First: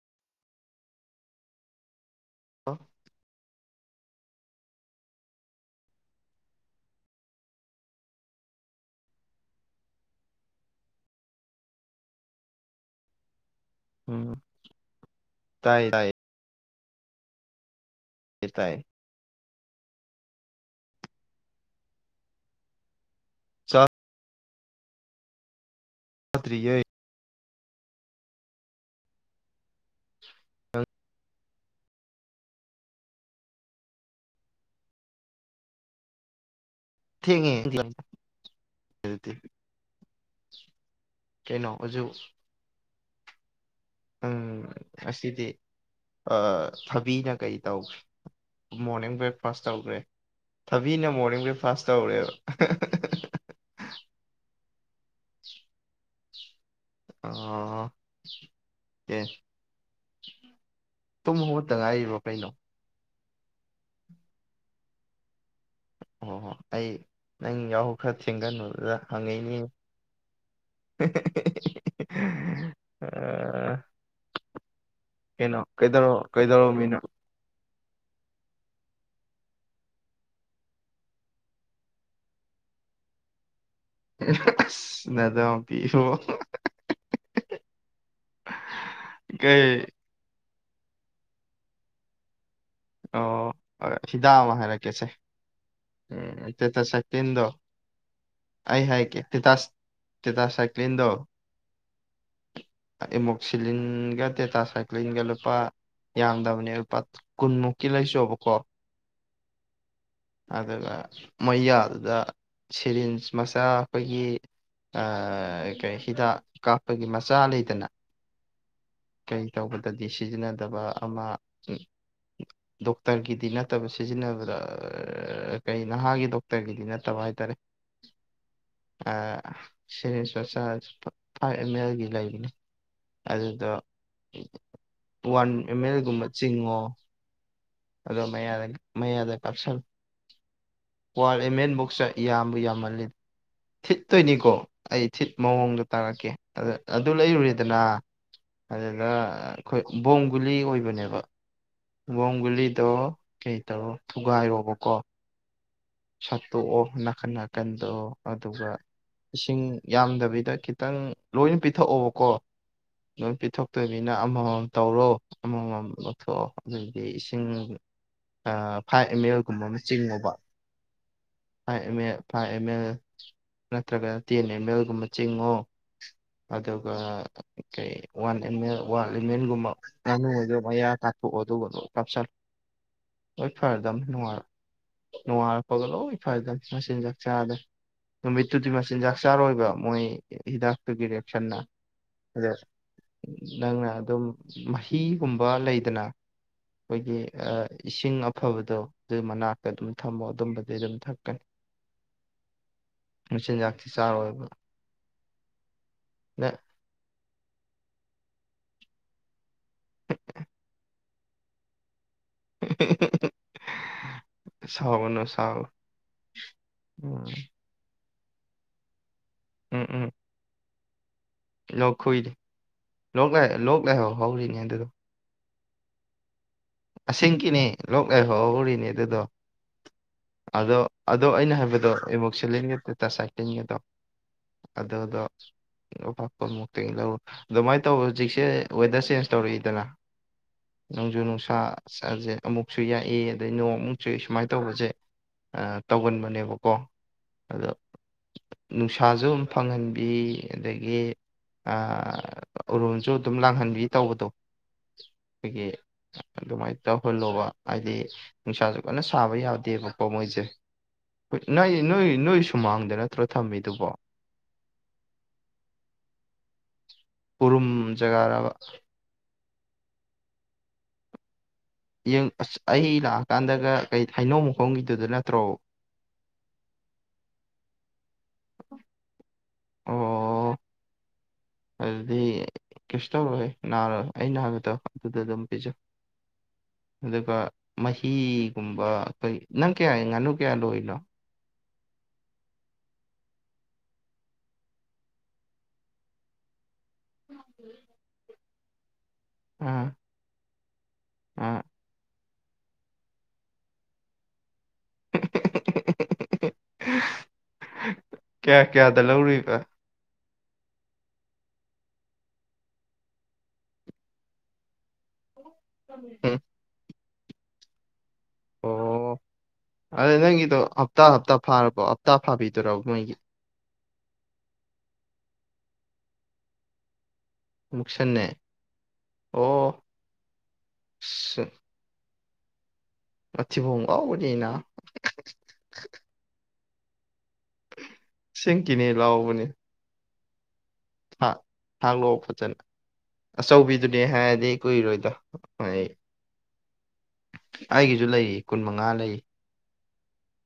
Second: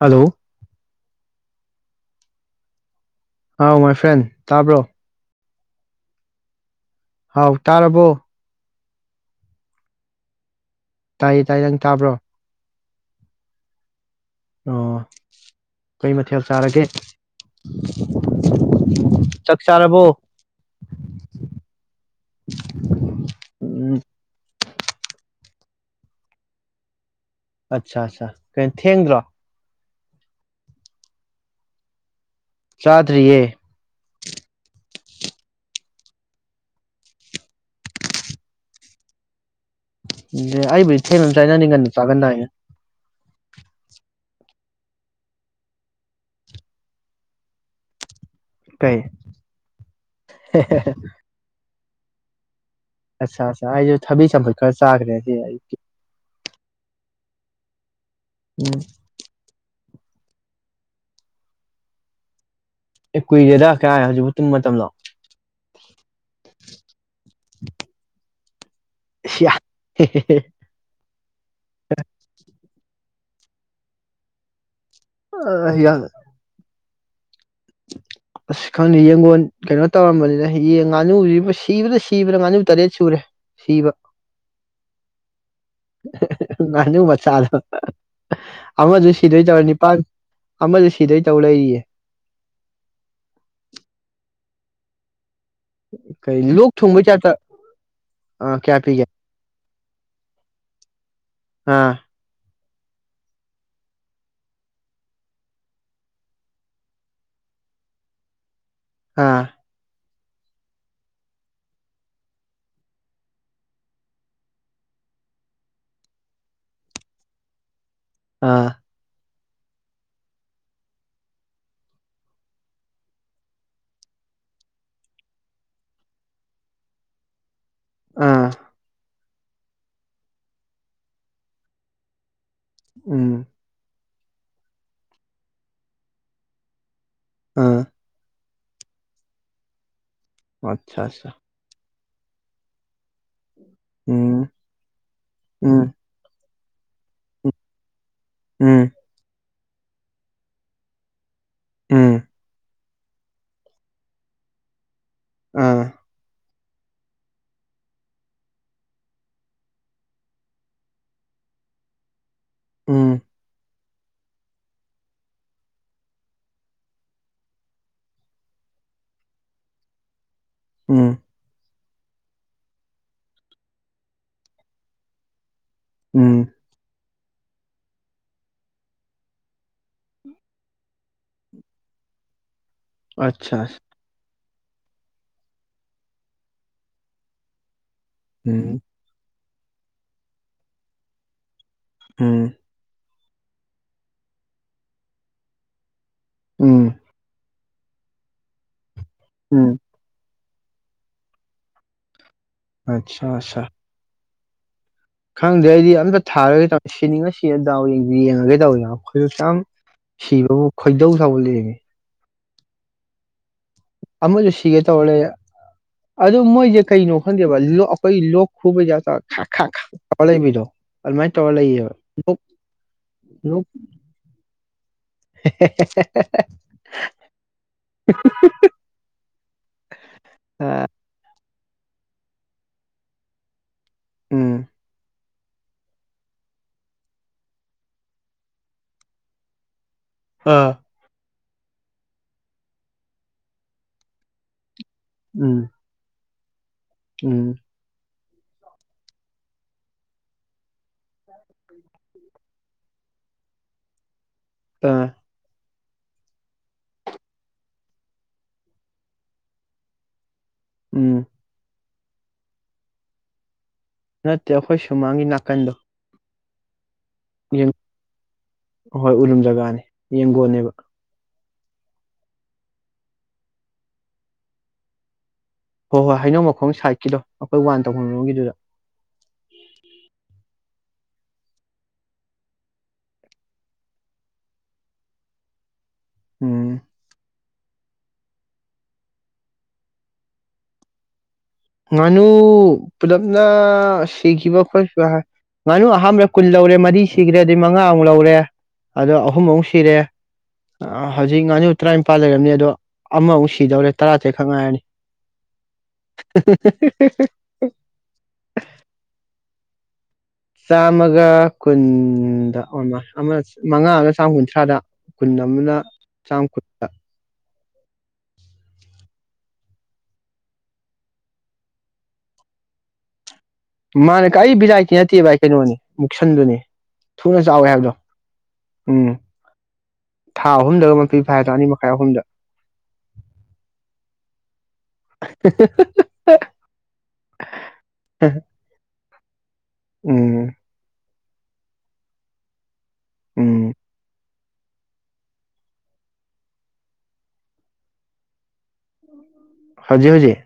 hello ꯑ ꯑꯥꯎ my friend ꯇꯥꯕ꯭ꯔꯣ ꯍꯥꯎ ꯇꯥꯔꯕꯣ ꯇꯥꯏꯌꯦ ꯇꯥꯏ ꯅꯪ ꯇꯥꯕ꯭ꯔꯣ ꯑꯣ ꯇꯥꯏꯌꯦ ꯀꯩ ꯃꯊꯦꯜ ꯆꯥꯔꯒꯦ ꯏ ꯇꯑ ꯆꯛꯆꯥꯥꯔꯔꯕꯣ ꯎꯝ ꯄꯇ꯭ꯔꯤꯩ ꯑꯠꯆꯥ ꯑꯠꯆꯥ ꯀꯩꯅꯣ ꯊꯦꯡꯗ꯭ꯔꯣ ꯑ ꯆꯥꯊꯔꯤꯌꯦ ꯊꯦꯡꯉ ꯑꯕ ꯊꯝ ꯆꯥꯏꯅ ꯅꯤꯡ ꯉꯟꯅ ꯍꯧꯖꯤꯛ ꯆꯥꯒꯟꯗꯥꯏꯅꯦ ꯎꯝ ꯑꯁꯤꯗꯤ ꯊꯕꯤꯅ ꯀꯩ ꯇꯧꯒꯦ ꯀꯩ ꯃꯣꯔꯅꯤꯡ ꯕ꯭ꯔꯦꯛꯐꯥꯁ ꯇꯧꯈ꯭ꯔꯦ ꯊꯕꯤꯅ ꯃꯣꯔꯅꯤꯡ ꯕ꯭ꯔꯦꯛꯐ ꯐꯥꯁꯇ ꯑꯣꯏꯔꯦ ꯑꯠꯆꯥ ꯑꯠꯆꯥꯥ ꯑꯩꯁꯨ ꯊꯕꯤ ꯆꯝꯐꯠ ꯈꯔ ꯆꯥꯈ꯭ꯔꯦ ꯑꯩ ꯑ ꯎꯝ ꯀ ꯇꯨꯝ ꯃꯨꯠꯇ ꯉꯥꯏꯔꯤꯕ ꯀꯩꯅꯣ ꯑꯦ ꯀꯨꯏꯔꯦꯗ ꯀꯌꯥ ꯍꯧꯖꯤꯛꯐꯥꯎ ꯇꯨꯝꯕ ꯃꯇꯝꯗꯣ ꯑꯣ ꯍꯣ ꯑꯩ ꯅꯪ ꯌꯥꯍꯧ ꯈꯔ ꯊꯦꯡꯒꯂꯕ ꯖꯥ ꯏꯌꯥ ꯍꯉꯤꯅꯤ ꯑ ꯀꯩꯅꯣ ꯀꯩꯗꯣ ꯀꯩꯗꯣ ꯃꯤꯅꯣ ꯑꯁ ꯈꯪꯗꯦ ꯌꯦꯡꯒꯣꯟ ꯀꯩꯅꯣ ꯇꯧꯔꯝꯕꯅꯤꯅ ꯉꯥꯅꯨꯁꯤꯕꯨ ꯁꯤꯕꯥ ꯁꯤꯕ꯭ꯔꯥ ꯉꯥꯅꯨ ꯇꯔꯦꯠ ꯁꯨꯔꯦ ꯁꯤꯕ ꯑꯁ ꯅꯗꯥꯎ ꯄꯤꯕꯨ ꯉꯥꯅꯨ ꯃꯆꯥꯗꯣ ꯑꯃꯁꯗꯨ ꯁꯤꯗꯣꯏ ꯇꯧꯔ ꯀꯩ ꯅꯤꯄꯥꯜ ꯑꯃꯁ ꯁꯤꯗꯩ ꯇꯧ ꯂꯩꯔꯤꯌꯦ ꯑꯣ ꯍꯤꯗꯥꯔ ꯀꯦꯁꯦ ꯀꯩ ꯎꯝ ꯇ ꯂꯣꯛ ꯇꯁ ꯊꯨꯡꯕꯩ ꯇꯥꯏꯞꯇ ꯇꯤꯟꯗꯣ ꯑꯥ ꯀꯌꯥ ꯑꯩ ꯍꯥꯏ ꯄꯤꯒꯦ ꯀꯦ ꯇ ꯇꯁ ꯀ ꯇ ꯁꯥꯏ ꯀꯂꯤꯟꯗꯣ ꯑꯥ ꯑꯦꯃꯣꯛꯁꯤꯂꯤꯟꯒ ꯇꯦꯇꯥ ꯁꯥꯏꯀ꯭ꯂꯤꯟꯒ ꯂꯨꯄꯥ ꯌꯥꯡꯗꯕꯅꯤ ꯂꯨꯄꯥ ꯀꯨꯟꯃꯨꯛꯀꯤ ꯂꯥꯏꯁꯨ ꯑꯕꯀꯣ ꯑꯥ ꯑꯗꯨꯒ ꯃꯩꯌꯥꯗꯨꯗ ꯁꯤꯔꯤꯟꯁ ꯃꯆꯥ ꯑꯩꯈꯣꯏꯒꯤ ꯀꯔꯤ ꯍꯤꯗꯥꯛ ꯀꯥꯞꯄꯒꯤ ꯃꯆꯥ ꯂꯩꯇꯅ ꯑꯥ ꯀꯩ ꯇꯧꯕꯗꯗꯤ ꯁꯤꯖꯤꯟꯅꯗꯕ ꯑꯃ ꯗꯣꯛꯇꯔꯒꯤꯗꯤ ꯅꯠꯇꯕ ꯁꯤꯖꯤꯟꯅꯕꯗ ꯀꯩ ꯅꯍꯥꯒꯤ ꯗꯣꯛꯇꯔꯒꯤꯗꯤ ꯅꯠꯇꯕ ꯍꯥꯏꯇꯥꯔꯦ ꯑꯥ ꯁꯦꯔꯤꯁ ꯃꯆꯥ ꯐꯥꯏꯚ ꯑꯦꯝ ꯑꯦꯜꯒꯤ ꯂꯩꯕꯅꯤ ꯎꯝ ꯑꯗꯨꯗ ꯋꯥꯟ ꯑꯦꯝ ꯑꯦꯜꯒꯨꯝꯕ ꯆꯤꯡꯉꯣ ꯑꯥ ꯑꯗꯣ ꯃꯌꯥꯗꯅꯤ ꯃꯌꯥ ꯌꯥꯗꯦ ꯄꯥꯁꯜ ꯑꯠꯆꯥ ꯑꯠꯆꯥ ꯋꯥꯔ ꯑꯦ ꯃꯦꯟ ꯃꯨꯛꯁꯥꯏ ꯌꯥꯝꯕꯨ ꯌꯥꯝꯃꯂꯦ ꯎꯝ ꯊꯤꯠꯇꯣꯏꯅꯤꯀꯣ ꯑꯩ ꯊꯤꯠ ꯃꯑꯣꯡꯗ ꯎꯝ ꯇꯥꯔꯛꯀꯦ ꯑꯗꯨ ꯂꯩꯔꯨꯔꯦꯗꯅ ꯎꯝ ꯑꯗꯨꯗ ꯑꯩꯈꯣꯏ ꯕꯣꯝ ꯒꯨꯂꯤ ꯑꯣꯏꯕꯅꯦꯕ ꯎꯝ ꯕꫭꯡꯒꯂꯤ ꯇꯣ ꯀꯩ ꯇꯧꯔꯣ ꯊꯨꯒꯥꯏꯔꯣꯕꯀꯣ ꯑꯥ ꯁꯠꯇꯣꯛꯑꯣ ꯅꯥꯀꯟ ꯅꯥꯀꯟꯗ ꯑꯗꯨꯒ ꯏꯁꯤꯡ ꯌꯥꯝꯗꯕꯤꯗ ꯈꯤꯇꯪ ꯂꯣꯏꯅ ꯄꯤꯊꯛꯑꯣꯕꯀꯣ ꯎꯝ ꯂꫭꯅ ꯄꯤꯊꯣꯛ ꯎꯠꯇꯣꯏꯅꯤꯅ ꯑꯃꯃꯝ ꯇꯧꯔꯣ ꯑꯃꯃꯝ ꯂꯧꯊꯣꯛꯑꯣ ꯑꯗꯨꯗꯤ ꯏꯁꯤꯡ ꯐꯥꯏꯚ ꯑꯦꯝ ꯑꯦꯜꯒꯨꯝꯕ ꯑꯃ ꯆꯤꯡꯉꯨꯕ ꯎꯝ ꯐꯥꯏꯚ ꯑꯦꯝ ꯑꯦ ꯐꯥꯏꯚ ꯑꯦꯝ ꯑꯦꯜ ꯅꯠꯇ꯭ꯔꯒ ꯇꯦꯟ ꯑꯦꯝ ꯑꯦꯜꯒꯨꯝꯕ ꯆꯤꯡꯉꯣ ꯎꯝ ꯑꯗꯨꯒ ꯀꯩ ꯋꯥꯟ ꯋꯥꯟꯃꯦꯟꯒꯨꯝꯕ ꯉꯥꯅꯨ ꯑꯣꯏꯗ ꯃꯌꯥ ꯇꯥꯛꯊꯣꯛꯑꯣ ꯑꯗꯨꯒꯅ ꯀꯥꯞꯁꯟ ꯍꯣꯏ ꯑꯠꯆꯥ ꯐꯔꯦꯗ ꯅꯨꯡꯉꯥꯏꯔ ꯅꯨꯡꯉꯥꯔꯛꯄꯒ ꯂꯣꯏ ꯐꯗꯅ ꯃꯆꯤꯟ ꯆꯥꯛ ꯆꯥꯗꯅ ꯃꯤꯠꯇꯨ ꯗꯤ ꯎꯝ ꯃꯁꯤꯟꯖꯥꯛ ꯆꯥꯔꫭꯏꯕ ꯃꯣꯏ ꯍꯤꯗꯥꯥꯛ ꯒꯤꯔꯤꯁꯟ ꯑꯝ ꯅꯪꯅ ꯑꯗꯨꯝ ꯃꯍꯤꯒꯨꯝꯕ ꯂꯩꯗꯅ ꯎꯝ ꯑꯩꯈꯣꯏꯒꯤ ꯑ ꯏꯁꯤꯡ ꯑꯐꯕꯗꯣ ꯑꯗꯨ ꯃꯅꯥꯛꯇ ꯎꯝ ꯑꯗꯨꯝ ꯊꯝꯃꯣ ꯑꯗꯨꯝꯕ ꯑꯗꯨ ꯑꯗꯨꯝ ꯊꯀꯅꯤ ꯑꯠꯆꯥ ꯃꯆꯤꯟꯖꯥꯥꯛꯗꯤ ꯆꯥꯔꯣꯏꯕ ꯈꯪꯗ꯭ꯔꯦ ꯑꯩꯗꯤ ꯑꯝꯇ ꯅ ꯊꯥꯔꯒꯗꯤ ꯁꯤꯅꯤꯡꯉꯁꯤ ꯁꯤꯗꯥꯎ ꯌꯦꯡ ꯌꯦꯡꯉꯒꯦ ꯇꯧꯋ ꯑꯩꯈꯣꯏꯁꯨꯁꯨ ꯌꯥꯝ ꯁꯤꯕꯕꯨ ꯈꯣꯏꯗꯧ ꯊꯧꯕ ꯂꯡꯉꯦ inaudible ꯑꯃꯁꯨ ꯁꯤꯒꯦ ꯇꯧꯔ ꯂꯩ ꯑꯗꯨ ꯃꯣꯏꯁꯦ ꯀꯩꯅꯣ ꯎꯝ ꯈꯪꯗꯦꯕ ꯀꯩ ꯂꯣꯛ ꯈꯨꯕꯩ ꯇꯥꯏꯞꯇ ꯈ ꯈꯥ ꯈ ꯎꯝ ꯎꯝ ꯇꯂꯩꯕꯤꯔꯣ ꯂꯣꯛ ꯈꯨꯨꯏꯔꯦ ꯂꯣꯛ ꯂ ꯂꯣꯛ ꯂꯥꯏꯍꯧ ꯍꯧꯔꯤꯅꯦ ꯑꯗꯨꯗꯣ ꯍꯦ ꯍꯦꯍꯦꯍꯦ ꯑꯁꯦꯡ ꯀꯤꯅꯤ ꯂꯣꯛ ꯂꯥꯏꯍꯧꯔꯤꯅꯤ ꯑꯗꯨꯗꯣ ꯑꯗꯣ ꯑ ꯑꯗꯣ ꯑꯩꯅ ꯍꯥꯏꯕ ꯑꯗꯣ ꯏꯃꯣꯁꯂꯗ ꯇꯥꯁꯥꯏꯇꯡꯒꯗꯣ ꯎꯝ ꯑꯗ ꯑꯗꯣ ꯑꯄꯥꯛꯄ ꯃꯨꯛꯇꯒꯤ ꯂꯧꯔ ꯑꯗꯨꯃꯥꯏꯅ ꯇꯧ ꯍꯧꯖꯤꯛꯁꯦ ꯋꯦꯗꯔ ꯆꯦꯟꯖ ꯇꯧꯔꯛꯏꯗꯅ ꯑꯥ ꯅꯪꯖꯨꯅꯅꯨꯡꯁꯥ ꯁꯥꯖ ꯑꯃꯨꯛꯁꯨ ꯌꯥꯏ ꯑꯗꯩ ꯅꯣꯡꯃꯨꯛꯁꯨꯨꯏ ꯁꯨꯃꯥꯏꯅ ꯇꯧꯕꯁꯦ ꯎꯝ ꯑ ꯇꯧꯒꯟꯕꯅꯦꯕ ꯀꯣ ꯎꯝ ꯑꯗ ꯅꯨꯡꯁꯥꯁꯨ ꯑꯗꯨꯝ ꯐꯪꯍꯟꯕꯤ ꯑꯗꯒꯤ ꯎꯔꯨꯝꯁꯨ ꯑꯗꯨꯝ ꯂꯥꯡꯍꯟꯕꯤ ꯇꯧꯕꯗꯣ ꯑꯥ ꯑꯩꯗꯒꯤ ꯑꯗꯨꯃꯥꯏꯅ ꯇꯧꯍꯜꯂꯣꯕ ꯍꯥꯏꯗꯤ ꯅꯨꯡꯁꯥꯁꯨ ꯀꯟꯅ ꯁꯥꯕ ꯌꯥꯗꯦꯕꯀꯣ ꯃꯣꯏꯁꯦ ꯎꯝ ꯅꯪꯒꯤꯁꯦ ꯅꯣꯏ ꯅꯣꯏ ꯁꯨꯃꯥꯡꯗ ꯅꯠꯇ꯭ꯔꯣ ꯊꯝꯃꯤꯗꯨꯕꯣ ꯅꯠꯇꯦ ꯑꯩꯈꯣꯏ ꯁꯨꯃꯥꯡꯒꯤ ꯅꯥꯀꯟꯗꯣ ꯎꯔꯨꯝ ꯌꯦꯡ ꯖꯒꯥꯔꯕ ꯍꯣꯏ ꯎꯔꯨꯝ ꯖꯒꯥꯅꯤ ꯌꯦꯡꯒꯣꯟꯅꯦꯕ ꯌꯦꯡ ꯑꯁ ꯑꯩ ꯂꯥꯛꯑꯀꯥꯟꯗꯒ ꯀꯩ ꯍꯩꯅꯧ ꯃꯈꯣꯡꯒꯤꯗꯨꯗ ꯅꯠꯇ꯭ꯔꯣ ꯍꯣꯏ ꯍꯣꯏ ꯍꯩꯅꯧ ꯃꯈꯣꯡ ꯁꯥꯏꯠꯀꯤꯗꯣ ꯑꯩꯈꯣꯏ ꯋꯥꯟ ꯇꯧ ꯃꯣꯏꯉꯒꯤꯗꯨꯗ ꯑꯣ ꯑꯗꯨꯗꯤ ꯀꯩꯁꯨ ꯇꯧꯔꯣꯏ ꯅꯥꯔꯣꯏ ꯑꯩ ꯅꯥꯒꯗ ꯑꯗꯨꯗ ꯑꯗꯨꯝ ꯄꯤꯖꯩ ꯎꯝ ꯑꯗꯨꯀ ꯃꯍꯤꯒꯨꯝꯕ ꯑꯩꯈꯣꯏ ꯅꯪ ꯀꯌꯥ ꯉꯥꯅꯨ ꯀꯌꯥ ꯂꯣꯏꯅꯣ ꯉꯥꯅꯨ ꯄꯨꯂꯞꯅ ꯁꯤꯈꯤꯕ ꯈꯣꯠꯈꯤꯕ ꯉꯥꯅꯨ ꯑꯍꯥꯟꯕ ꯀꯨꯟ ꯂꯧꯔꯦ ꯑ ꯁꯤꯈ꯭ꯔꯦ ꯑꯗꯨꯗꯤ ꯃꯉꯥꯃꯨꯛ ꯂꯧꯔꯦ ꯑꯗꯣ ꯑꯍꯨꯝ ꯃꯨꯛ ꯑꯥ ꯁꯤꯔꯦ ꯍꯧꯖꯤꯛ ꯑꯥ ꯉꯥꯅꯤꯨ ꯇꯔꯥꯅꯤꯄꯥꯜ ꯂꯩꯔꯦ ꯑꯗꯣ ꯑꯃꯃꯨꯛ ꯁꯤꯗꯧꯔꯦ ꯇꯔꯥ ꯇꯔꯦꯠꯈꯛ ꯉꯥꯏꯔꯅꯤ [unintelligible] ꯀꯌꯥ ꯀꯌꯥꯗ ꯂꯧꯔꯤꯕ ꯆꯥꯝꯃꯒ ꯀꯨꯟꯗ ꯑꯣ ꯑꯃ ꯑꯃ ꯃꯉꯥ ꯑꯃ ꯆꯥꯝꯃ ꯀꯨꯟꯊ꯭ꯔꯥꯗ ꯈꯨꯨꯟ ꯑꯃꯅ ꯎꯝ ꯆꯥꯝ ꯈꯨꯨꯠꯇ ꯑꯣ ꯑꯗꯨꯗ ꯅꯪꯒꯤꯗꯣ ꯍꯞꯇꯥ ꯍꯞꯇꯥ ꯐꯥꯔꯕꯣ ꯍꯞꯇꯥ ꯐꯥꯕꯤꯗꯣꯏꯣ ꯅꯣꯏꯒꯤ ꯃꯥꯅ ꯀ ꯑꯩ ꯕꯤꯂꯥꯏꯇꯤ ꯅꯠꯇꯦ ꯚꯥꯏ ꯀꯩꯅꯣꯅꯦ ꯃꯨꯛꯁꯟꯗꯨꯅꯦ ꯊꯨꯅ ꯆꯥꯎꯋꯦ ꯍꯥꯏꯕꯗꯣ ꯃꯨꯛꯁꯟꯅꯦ ꯎꯝ ꯑꯣ ꯊꯥ ꯑꯍꯨꯝꯗꯒ ꯃꯄꯤ ꯐꯥꯏꯗꯣ ꯑꯅꯤ ꯃꯈꯥꯏ ꯑꯍꯨꯝꯗ ꯃꯊꯤꯐꯣꯡꯂꯥꯎꯕ ꯅꯤꯅ ꯁꯤꯡꯀꯤꯅꯤ ꯂꯑꯣꯕꯅꯤ [unintelligible] ꯎꯝ ꯍꯥ ꯊꯥꯡ ꯂꯣ ꯐꯖꯅ ꯎꯝ ꯑꯆꯧꯕꯤꯗꯨꯅꯦ ꯍꯥꯏꯔꯗꯤ ꯀꯨꯏꯔꯣꯏꯗ ꯍ ꯑꯩꯒꯤꯁꯨ ꯂꯩꯔꯤ ꯀꯨꯟ ꯃꯉꯥ ꯂꯩꯔꯤ ꯍꯧꯖꯤꯛ ꯍꯧꯖꯤꯛ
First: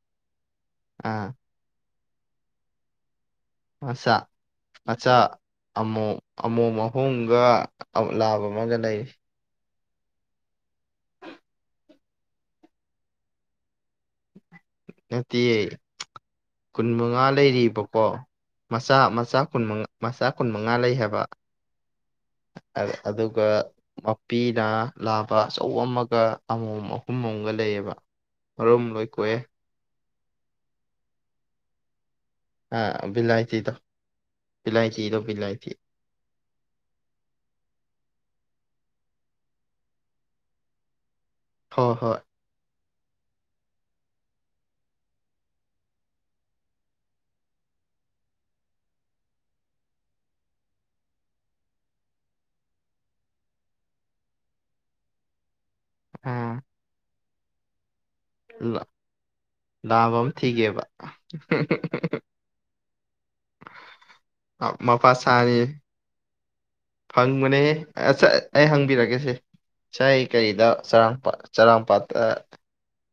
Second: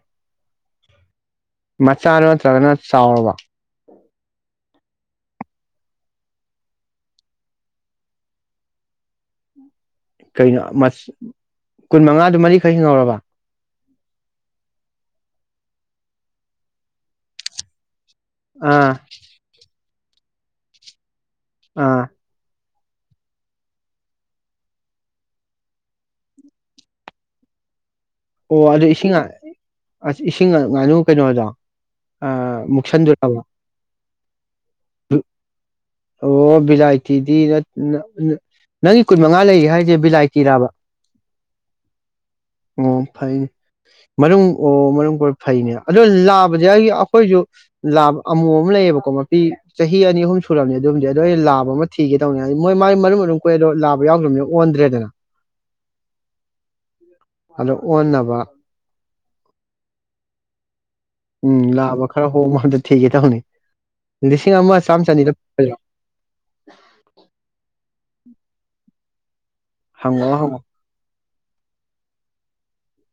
ꯑꯥ ꯃꯆꯥ ꯅꯠꯇ꯭ꯔꯒꯅ ꯆꯥꯎꯔꯕ ꯃꯆꯥ ꯃꯆꯥ ꯑꯃꯣ ꯑꯃꯣ ꯑꯍꯨꯝꯒ ꯂꯥꯕ ꯑꯃꯒ ꯂꯩꯔꯤ ꯀꯩꯅꯣ ꯀꯨꯟ ꯃꯉꯥꯗꯨ ꯃꯔꯤꯈꯛ ꯍꯤꯡꯍꯧꯔꯕ ꯅꯠꯇꯦꯌꯦ ꯀꯨꯟ ꯃꯉꯥ ꯂꯩꯔꯤꯕꯀꯣ ꯑꯥ ꯃꯆꯥ ꯃꯆꯥ ꯀꯨꯟ ꯃꯉꯥ ꯃꯆꯥ ꯀꯨꯟ ꯃꯉꯥ ꯂꯩ ꯍꯥꯏꯕ ꯑꯥ ꯑꯗꯨꯒ ꯃꯄꯤꯅ ꯂꯥꯕ ꯑꯆꯧ ꯑꯃꯒ ꯑꯃꯃꯝ ꯑꯍꯨꯝ ꯑꯃꯝꯒ ꯂꯩꯌꯦꯕ ꯃꯔꯨꯝ ꯂꯣꯏ ꯀꯣꯏꯑꯦ ꯑꯁ ꯏꯁꯤꯡ ꯉꯥꯅꯨ ꯀꯩꯅꯣꯗ ꯑ ꯑ ꯃꯨꯛꯁꯟꯗꯣꯔ ꯕꯤꯂꯥꯏꯇꯤꯗꯣ ꯕꯤꯂꯥꯏꯇꯤꯗꯣ ꯕꯤꯂꯥꯏꯇꯤ ꯑꯣ ꯕꯤꯂꯥꯏꯇꯤꯗꯤ ꯅꯪꯒꯤ ꯀꯨꯟ ꯃꯉꯥ ꯂꯩꯒ ꯍꯥꯏꯔꯤꯁꯦ ꯕꯤꯂꯥꯏꯇꯥꯔꯥꯕ ꯍꯣꯏ ꯍꯣꯏ ꯑꯣ ꯐꯩꯅꯤ ꯃꯔꯨꯝ ꯑꯣ ꯃꯔꯨꯝ ꯀꯣꯏꯏ ꯐꯩꯅꯦ ꯑꯗꯣ ꯂꯥꯕꯁꯦ ꯑꯩꯗꯤ ꯑꯩꯈꯣꯏꯁꯨ ꯂꯥꯕ ꯑꯃꯨ ꯑꯃ ꯂꯩꯌꯦꯕꯀꯣ ꯃꯄꯤ ꯆꯍꯤ ꯑꯅꯤ ꯑꯍꯨꯝ ꯁꯨꯔꯕꯅꯦ ꯑꯗꯨꯝꯗꯤ ꯑꯗꯣ ꯑꯩꯅ ꯂꯥꯕ ꯑꯃ ꯊꯤꯒꯦ ꯇꯧꯅꯤ ꯃꯣꯏ ꯃꯒꯤ ꯃꯔꯨꯝ ꯑꯗꯨꯨꯝ ꯀꯨꯏ ꯑꯗꯣ ꯂꯥꯕ ꯌꯥꯎꯗ꯭ꯔꯕꯅꯤꯅ ꯑꯣꯟꯗ꯭ꯔꯦꯗꯅ ꯑ ꯍꯜꯂꯣ ꯑꯣꯟꯅꯕ ꯂꯥꯕ ꯑꯃ ꯊꯤꯒꯦꯕ ꯎꯝ ꯂꯥꯛꯑꯕ ꯈꯔ ꯍꯣꯡꯕꯝꯗ ꯊꯤꯒꯦ ꯇꯕꯅꯤ ꯂꯤꯁꯤꯡ ꯑꯃ ꯆꯥꯝꯃ ꯃꯄꯥ ꯁꯥꯅꯤ ꯆꯅꯤꯗꯔ ꯑ ꯑꯩ ꯍꯪꯕꯤꯔꯒꯦ ꯁꯦ ꯁ ꯍꯪꯉꯛꯑꯣ ꯍꯪꯉꯛꯑꯣ ꯀꯔꯤꯗ ꯁꯔ ꯆꯔꯥꯄꯥꯥꯠꯇ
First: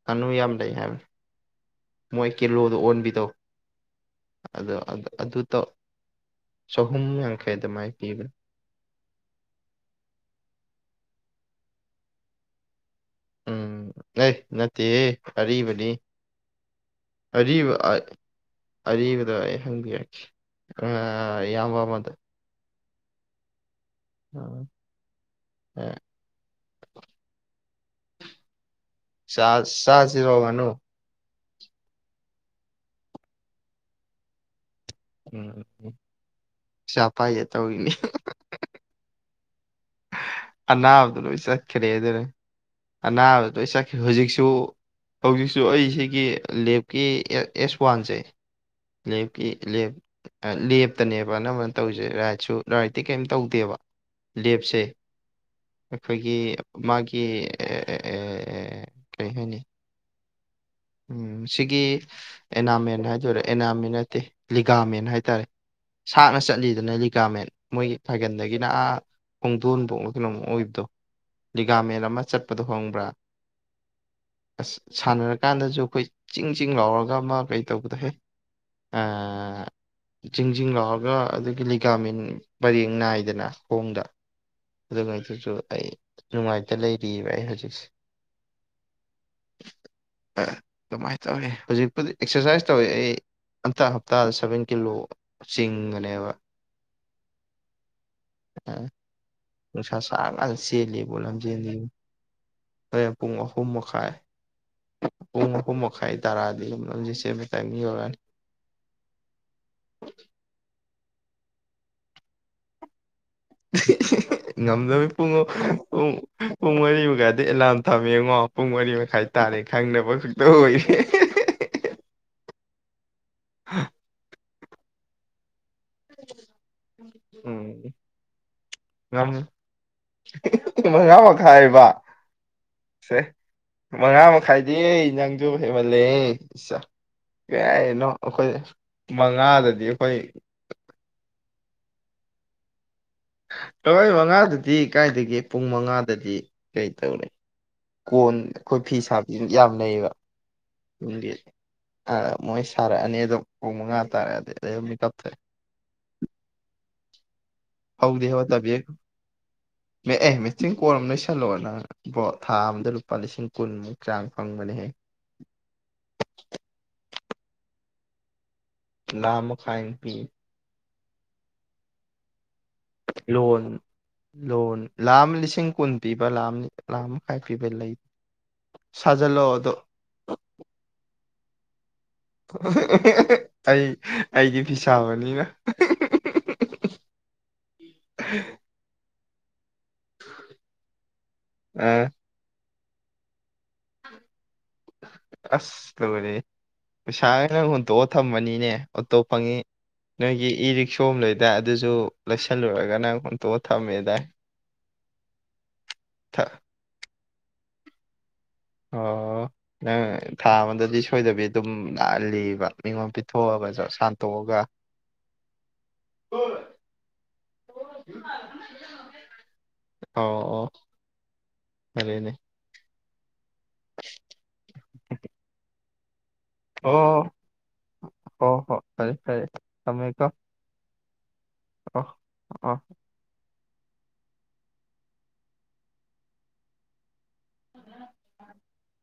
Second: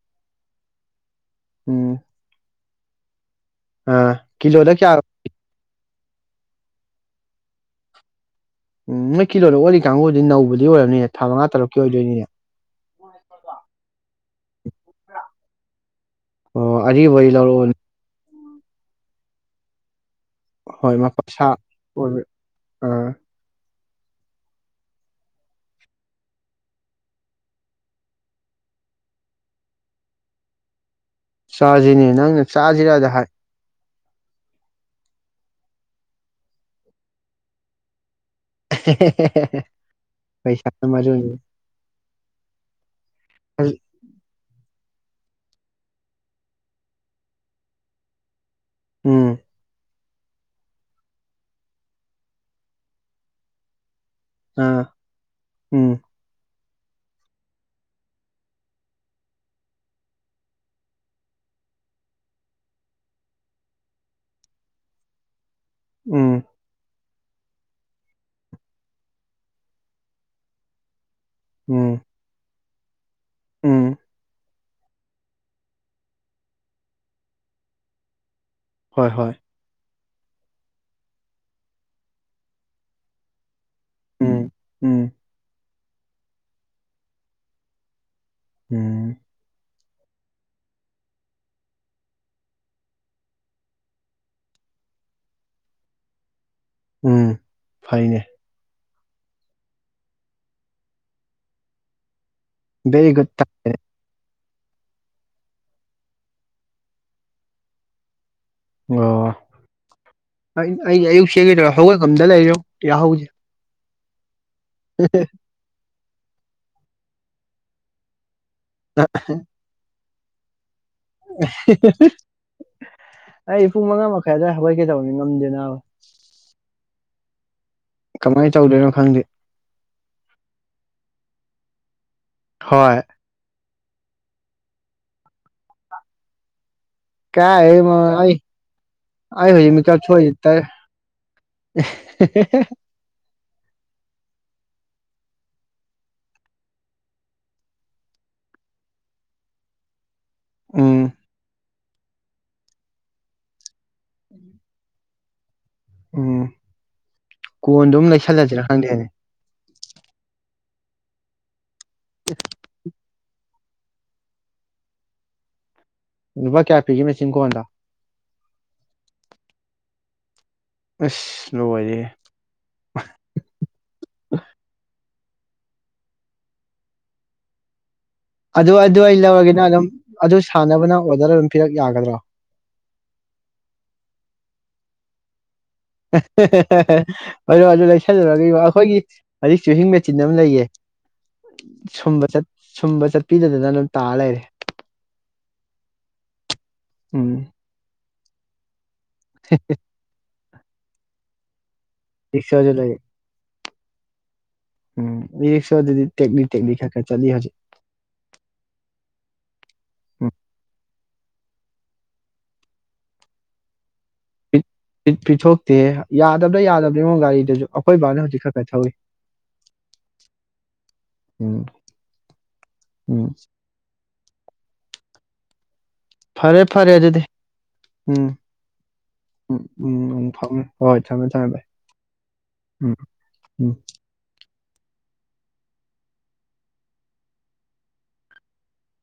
ꯉꯥꯅꯨ ꯌꯥꯝ ꯂꯩ ꯍꯥꯏꯕꯅꯤ ꯎꯝ ꯃꯣꯏ ꯀꯩꯅꯣ ꯑ ꯑꯣꯟꯕꯤ ꯇꯧ ꯑꯥ ꯀꯤꯂꯣꯗ ꯑꯗꯣ ꯑ ꯀꯌꯥ ꯑꯗꯨ ꯑꯗꯨ ꯇꯣ ꯆꯍꯨꯝ ꯌꯥꯡꯈꯩꯗ ꯃꯥꯏ ꯄꯤꯕ ꯎꯝ ꯃꯣꯏ ꯀꯤꯂꯣꯗ ꯑꯣꯏ ꯀꯥꯡꯕꯨꯗꯤ ꯅꯧꯕꯗꯤ ꯑꯣꯏꯔꯕꯅꯤꯅꯦ ꯊꯥ ꯃꯉꯥ ꯇꯔꯨꯛꯀꯤ ꯑꯣꯏꯗꯣꯏꯅꯤꯅꯦ ꯎꯝ ꯑꯦ ꯅꯠꯇꯦꯍꯦ ꯑꯔꯤꯕꯅꯤ ꯑꯣ ꯑꯔꯤꯕ ꯑꯣꯏꯗꯤ ꯂꯧꯔꯛꯑꯣꯅꯦ ꯑꯔꯤꯕ ꯑꯔꯤꯕꯗꯣ ꯑꯩ ꯍꯪꯕꯤꯔꯛꯀꯦ ꯍꯣꯏ ꯑꯥ ꯃꯈꯣꯏꯁꯥ ꯏꯌꯥꯝꯕ [unintelligible] ꯑꯃꯗ ꯑꯣꯏ ꯑꯥ ꯑ ꯑ [unintelligible] ꯁꯥꯁꯤ ꯋꯥ ꯋꯥꯅꯣ ꯆꯥꯁꯤꯅꯦ ꯅꯪꯅ ꯆꯥꯁꯤꯔꯗ ꯍꯥꯏ ꯎꯝ ꯆꯥꯄ ꯌꯥ ꯇꯅꯦ inaudible ꯑꯅꯥꯕꯗꯨ ꯂꯣꯏ ꯆꯠꯈ꯭ꯔꯦ ꯑꯗꯨꯅ ꯑꯅꯥꯕꯗ ꯂꯣꯏ ꯍꯧꯖꯤꯛ ꯆꯠꯈ꯭ꯔꯦ ꯍꯧꯖꯤꯛꯁꯨ ꯍꯧꯖꯤꯛꯁꯨ ꯑꯩꯁꯤꯒꯤ ꯂꯦꯞꯀꯤ ꯑꯦꯁ ꯋꯥꯟꯁꯦ ꯎꯝ ꯂꯞꯀꯤꯞ ꯂꯦꯞꯇꯅꯦꯕ ꯑꯅꯝꯕꯅ ꯇꯧꯔꯤꯁꯦ ꯔꯥꯏꯠꯁꯨ ꯔꯥꯏꯠꯇꯇꯤ ꯀꯩꯝ ꯇꯧꯗꯦꯕ ꯂꯦꯞꯁꯦ ꯑꯥ ꯎꯝ ꯑꯩꯒꯤ ꯃꯥꯒꯤ ꯀꯔꯤ ꯍꯥꯏꯅꯤ ꯎꯝ ꯁꯤꯒꯤ ꯑꯦꯅꯥꯃꯦꯟ ꯍꯥꯏꯗꯔꯦ ꯑꯦꯅꯥꯃꯦꯟ ꯅꯠꯇꯦ ꯂꯤꯒꯥꯃꯦꯟ ꯍꯥꯏꯇꯥꯔꯦ ꯁꯅ ꯎꯝ ꯆꯠꯂꯤꯗꯅ ꯒꯥꯃꯦꯟ ꯃꯣꯏꯒꯤ ꯊꯥꯏꯒꯜꯗꯒꯤꯅ ꯑꯥ ꯈꯣꯡꯗꯣꯟꯕꯣꯛ ꯗ ꯂꯤꯒꯥꯥ ꯎꯝ ꯃꯦꯔ ꯑꯃ ꯆꯠꯄ ꯆꯄꯗꯣ ꯍꯣꯡꯕ꯭ꯔꯥ ꯎꯝ ꯑꯁ ꯁꯥꯟꯅꯔꯀꯥꯟꯗꯁꯨ ꯑꯩꯈꯣꯏ ꯆꯤꯡ ꯆꯤꯡ ꯂꯥꯎꯔꯒ ꯃꯥ ꯀꯩ ꯇꯧꯕꯗꯍꯦ ꯍꯣꯏ ꯍꯣꯏ ꯆꯤꯡꯖꯤꯡ ꯂꯥꯎꯔꯒ ꯑꯗꯨꯗꯒꯤ ꯂꯤꯒꯥꯃꯤꯟ ꯄꯔꯦꯡ ꯅꯥꯏꯗꯅ ꯍꯣꯡꯗ ꯎꯝ ꯎꯝ ꯑꯗꯨꯉꯥꯏꯗꫭ ꯑꯩ ꯅꯨꯡꯉꯥꯏꯇ ꯂꯩꯔꯤꯕ ꯕꯥꯏ ꯉꯁꯤꯁꯦ ꯎꯝ ꯑꯗꯨꯃꯥꯏꯅ ꯇꯧꯋꯤ ꯍꯧꯖꯤꯛꯄꯨꯗꯤ ꯑꯦꯛꯁꯔꯁꯥꯏꯁ ꯇꯧꯋꯤ ꯑꯩ ꯑꯝꯇꯥ ꯍꯞꯇꯥꯗ ꯁꯚꯦꯟ ꯀꯤꯂꯣ ꯆꯤꯡꯒꯅꯦꯕ ꯎꯝ ꯐꯥꯏꯅꯦ ꯅꯨꯁꯥ ꯁꯥꯔꯀꯟ ꯆꯜꯂꯤꯕꯣ ꯂꯝꯖꯦꯜ ꯆꯦꯕꯕꯨ ꯚꯦꯔꯤ ꯍꯨꯔꯦꯟ ꯄꯨꯡ ꯒꯨꯗ ꯑꯍꯨꯝ ꯃꯈꯥꯏ ꯄꯨꯡ ꯑꯄꯨꯝ ꯃꯈꯥꯏ ꯇꯔꯥꯗꯤ ꯑꯗꯨ ꯂꯧꯖꯩ ꯁꯦꯝꯃꯦ ꯇꯥꯏꯃꯤ ꯑꯣꯏꯔꯅꯤ ꯑꯣ ꯑ ꯑꯌ ꯀꯦ ꯀꯩꯗꯧꯔꯣ ꯍꯧꯒꯠ ꯉꯝꯗ ꯂꯩꯔꯣ ꯀꯌꯥ ꯍꯧꯁꯦ ꯉꯝꯗꯃꯤ ꯄꯨꯡ ꯄꯨꯡ ꯄꯨꯡ ꯃꯔꯤꯃꯨꯛ ꯀꯥꯏ ꯑꯗꯨ ꯑꯦꯂꯥꯟ ꯊꯝꯃꯦ ꯌꯦꯡꯉꯣ ꯄꯨꯡ ꯃꯔꯤ ꯃꯈꯥꯏ ꯇꯥꯔꯦ ꯈꯪꯅꯕ ꯛꯇ ꯑꯣꯏꯣꯏ ꯑꯩ ꯄꯨꯡ ꯃꯉꯥ ꯃꯈꯥꯏꯗ ꯍꯧꯒꯠꯀꯦ ꯇꯧꯕꯅꯤ ꯉꯝꯗꯦꯗ ꯏꯇꯥꯎ [unintelligible] ꯀꯃꯥꯏꯅ ꯇꯧꯗꯣꯏꯅꯣ ꯈꯪꯗꯦ ꯉꯝ [unintelligible] ꯈꯥꯏꯕ ꯍꯣꯏ ꯃꯉꯥ ꯃꯈꯥꯏꯗꯤ ꯅꯪꯖꯨ ꯍꯦꯟꯃꯟꯂꯦꯍꯦ ꯀꯔꯥꯏꯗꯩꯅꯣ ꯑꯩ ꯑꯩ ꯍꯧꯖꯤꯛ ꯃꯉꯥꯗꯗꯤ ꯃꯤꯀꯞ ꯑꯩꯈꯣꯏ ꯊꯣꯛꯏꯁꯤ ꯇꯔꯦꯛ [inaudible] ꯀꯋꯥꯏ ꯃꯉꯥꯗꯨꯗꯤ ꯀꯥꯏꯗꯒꯤ ꯄꯨꯡ ꯃꯉꯥꯗꯗꯤ ꯀꯩꯇꯧꯔꯦ ꯀꯣꯟ ꯑꯩꯈꯣꯏ ꯐꯤ ꯁꯥꯕ ꯌꯥꯝ ꯂꯩꯌꯦꯕ ꯎꯝ [unintelligible] ꯑ ꯃꯣꯏ ꯁꯔꯛ ꯑꯅꯤ ꯑꯗꯨꯝ ꯄꯨꯡ ꯃꯉꯥ ꯇꯥꯔꯦꯑꯗꯤ ꯑꯗ ꯃꯤꯀꯞ [unintelligible] ꯎꯝ ꯀꯣꯟꯗꯣ ꯑꯗꯨꯝ ꯂꯩꯁꯜꯂꯁꯤꯅ ꯈꯪꯗꯦꯅꯦ ꯃ ꯑꯦ ꯃꯦ ꯆꯤꯡ ꯀꯤꯟ ꯑꯃ ꯂꯩꯁꯜꯂꯣꯑꯣ ꯅ ꯏꯕꯣ ꯊꯥ ꯑꯃꯗ ꯂꯨ ꯂꯨꯄꯥ ꯂꯤꯁꯤꯡ ꯀꯨꯟꯃꯨꯛ ꯆꯥꯡ ꯐꯪꯕꯅꯤꯍ ꯂꯨꯄꯥ ꯀꯌꯥ ꯄꯤꯒꯦ ꯃꯦꯆꯤꯟ ꯀꯣꯟ ꯗꯣ ꯂꯥꯏ ꯑꯃꯈꯥꯏ ꯃꯨꯛ ꯄꯤ ꯑꯁ ꯂꯣꯏꯔꯦꯍꯦ ꯂꯣꯟ ꯂꯣꯟ ꯂꯥꯈ ꯑꯃ ꯂꯤꯁꯤꯡ ꯀꯨꯟ ꯄꯤꯕ ꯂꯥ ꯂꯥꯈ ꯃꯈꯥꯏ ꯄꯤꯕ ꯂꯩ ꯑꯗꯨ ꯑꯗꯨ ꯑꯩ ꯁꯥꯖꯜꯂꯣ ꯂꯧꯔꯒꯦꯅ ꯑꯗꯣ ꯑꯗꯨꯝ ꯑꯗꯨ ꯁꯥꯟꯅꯕꯅ ꯑꯣꯔꯗꯔ ꯄꯤꯔꯛ ꯌꯥꯒꯗ꯭ꯔꯥ ꯑꯩ ꯑꯩꯒꯤ ꯐꯤꯁꯥꯕꯅꯤꯅ ꯍꯣ ꯑꯗꯨ ꯂꯩꯁꯜꯂꯨꯔꯒ ꯑꯩꯈꯣꯏꯒꯤ ꯑꯩꯆ ꯆꯨꯍꯤꯡ ꯃꯦꯆꯤꯟ ꯑꯃ ꯂꯩꯌꯦ ꯑ ꯁꯨꯝꯕ ꯆꯠ ꯁꯨꯝꯕ ꯆꯠꯄꯤꯗꯗꯅ ꯑꯗꯨꯝ ꯇꯥꯔ ꯂꯩꯔꯦ ꯑꯁ ꯂꯣꯏꯔꯦꯍꯦ ꯎꯝ ꯄꯩꯁꯥꯅ ꯍꯨꯟꯇꯣꯛꯑ ꯊꯝꯃꯅꯤꯅꯦ ꯑꯇꯣꯞ ꯐꯪꯉꯤ ꯅꯣꯏꯒꯤ ꯏ ꯔꯤꯛꯁꯣ ꯑꯃ ꯂꯩꯗꯥꯏ ꯑꯗꯨꯁꯨ ꯔꯤꯛꯁꯣꯁꯨ ꯂꯩ ꯂꯩꯁꯜꯂꯨꯔꯒ ꯅꯪ ꯍꯨꯟꯇꯣꯛ ꯊꯝꯃꯦꯗꯥꯏ ꯎꯝ ꯏꯔꯤꯛꯁꯣ ꯗꯨꯗꯤ ꯊ ꯇꯦꯛꯂꯤ ꯇꯦꯛꯂꯤ ꯈꯔ ꯈꯔ ꯆꯠꯂꯤ ꯍꯧꯖꯤꯛ ꯑꯣ ꯅꯪ ꯎꯝ ꯊꯥ ꯑꯃꯗꯗꯤ ꯁꯣꯏꯗꯕꯤ ꯑꯗꯨꯝ ꯅꯥ ꯂꯤꯕ ꯃꯤꯉꯣꯟ ꯄꯤꯊꯣꯛꯑꯒꯁꯨ ꯁꯥꯟ ꯄꯤꯊꯣꯛꯇꯦ ꯌꯥꯗꯕꯗ ꯌꯥꯗꯕꯗ ꯒꯔꯤꯗꯨꯁꯨ ꯑꯩꯈꯣꯏ ꯕꯥꯅ ꯍꯧꯖꯤꯛ ꯈꯔ ꯈꯔ ꯊꯧꯔꯤ ꯑꯣ ꯑꯣ ꯐꯔꯦꯅꯦ ꯎꯝ ꯎꯝ [unintelligible] ꯐꯔꯦ ꯐꯔꯦ ꯑꯗꯨꯗꯤ ꯑꯣ ꯎꯝ ꯍꯣ ꯍꯣ ꯐꯔꯦ ꯎꯝ ꯎꯝ ꯎꯝ ꯐꯝꯃꯦ [unintelligible] ꯍꯣꯏ ꯊꯝꯃꯦ ꯊꯝꯃꯦ ꯚꯥꯏ ꯑ ꯑ ꯎꯝ [unintelligible] [unintelligible]